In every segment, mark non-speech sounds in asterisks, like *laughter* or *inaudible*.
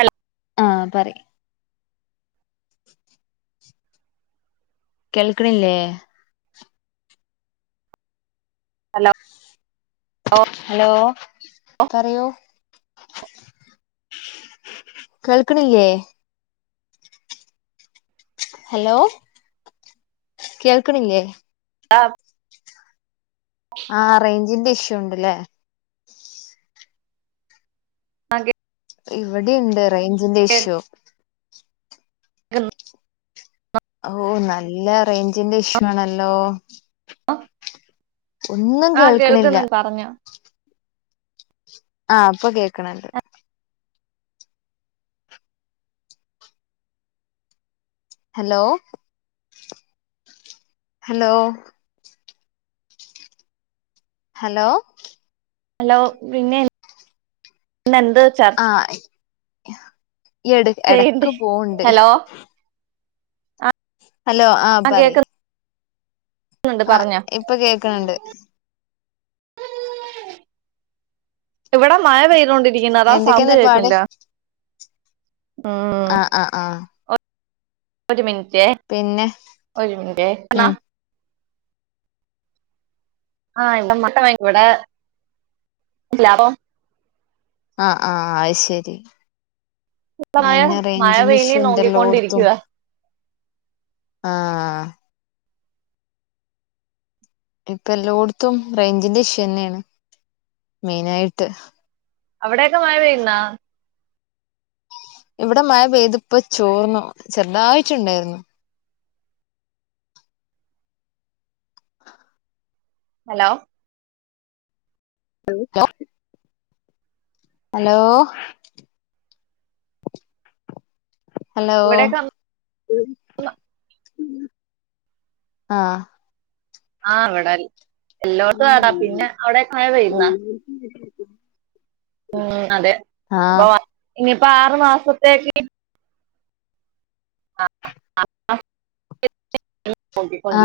അൽലാ ആഹ് പറി കേൾക്ക്ണില്ലേ അലോ ഹലോ, പറെയൂ *inaudible* കേൾക്ക്ണില്യേ *inaudible* ഹലോ കേൾക്ക്ണില്ല്യേ ആപ് ആ റൈഞ്ചിന്റെ ഇഷ്യൂണ്ട്ലേ ആഗി ഇവടിണ്ട് റൈഞ്ചിന്റെ ഷ്യു *unintelligible* ഔ നല്ല റൈഞ്ചിന്റെ ഇഷ്യൂ ആണല്ലോ ഒ ഒന്നും കേൾക്കിണില്ല പറഞ്ഞോ ആഹ് പ്പകേക്ക്ണ് ണ്ട് ഹലോ ഹലോ ഹലോ ഹലോ പിന്നെഇന്നെന്ത് ചർച ആഹ് ഇ എട് ചെയ്യണ്ടേ എടക്ക് പോൺണ്ട് ഹലോ ഹലോ ആഹ് ആ പറി കേൾക്കുന്നുണ്ട് ആഹ് പറഞ്ഞോ ഇപ്പ കേക്ക്ണ് ണ്ട് ഇവടെ മഴ പെയ്തൊണ്ടിരിക്ന്ന് അതാ സൗണ്ട് എന്തൊക്കെയാന്നിട്ട് പാട് കേൾക്ക്ൻല്ല ആഹ് ആഹ് ആഹ് ഒരു മിനിറ്റേ പിന്നെ ഒരു മിനിറ്റ് അണാ ഉം ആഹ് എന്താ മൊട്ട വാങ്ങിക്കൂടെ ലാഭം ആഹ് ആഹ് അയ് ശരി ഇവിടെ മഴ അയന്നെ മഴ റൈഞ്ചിന്റെ പെയ്യുന്നേ ഷ്യുണ്ടല്ലോട്ത്തും നോക്കിക്കൊണ്ടിരിക്കുക ആഹ് ആഹ് ആഹ് ഇപ്പ എല്ലോട്ത്തും റൈഞ്ചിന്റെ ഷ്യുന്നെണ് മെയ്നായിട്ട് അവിടെക്കെ മഴ പെയ്യുന്നാ ഇവ്ടെ മഴ പെയ്ത്പ്പ ചോർന്നു ചെറുതായിറ്റ്ണ്ടായിര്ന്നു ഹലോ *unintelligible* ഹലോ ഹലോ ഇവിടെയൊക്കെ ആഹ് ആഹ് അവ്ടൽ എല്ലോട്ത്യു ആതാ പിന്നെ അവ്ടെക് മഴ പെയ്തോ ഉം അതെ പ്പൊ ആഹ് ഇനിപ്പൊ ആറ് മാസത്തേക്കി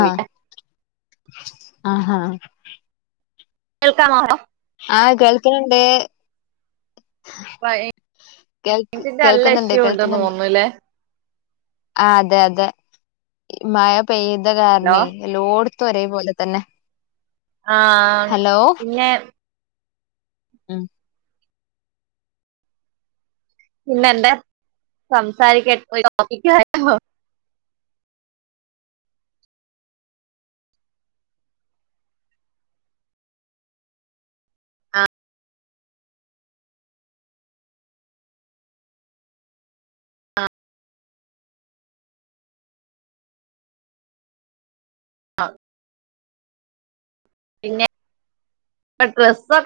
ആഹ് ആഹാ കേൾക്കാമോ ആഹ് കേൾക്ക്ണ് ണ്ട് കേൾക് റേഞ്ചിന്റെ നല്ല കേൾക്ക്ന്ന്ണ്ട് ഇഷ്യൂ ഉണ്ടെന്ന് കേൾക്ക്ന്ന്ണ്ട്. തോന്നുന്നുല്ലേ ആ അതെ അതെ ഇ മഴ പെയ്ത ഹലോ കാര്നെ എല്ലോട്ത്തുഒരേ പോലെ തന്നെ ആഹ് ഹലോ പിന്നെ. ആഹ് പിന്നെന്തെ സംസാരിക്യൻ *unintelligible* ആഹ് പിന്നെ പ്ലസ്സൊ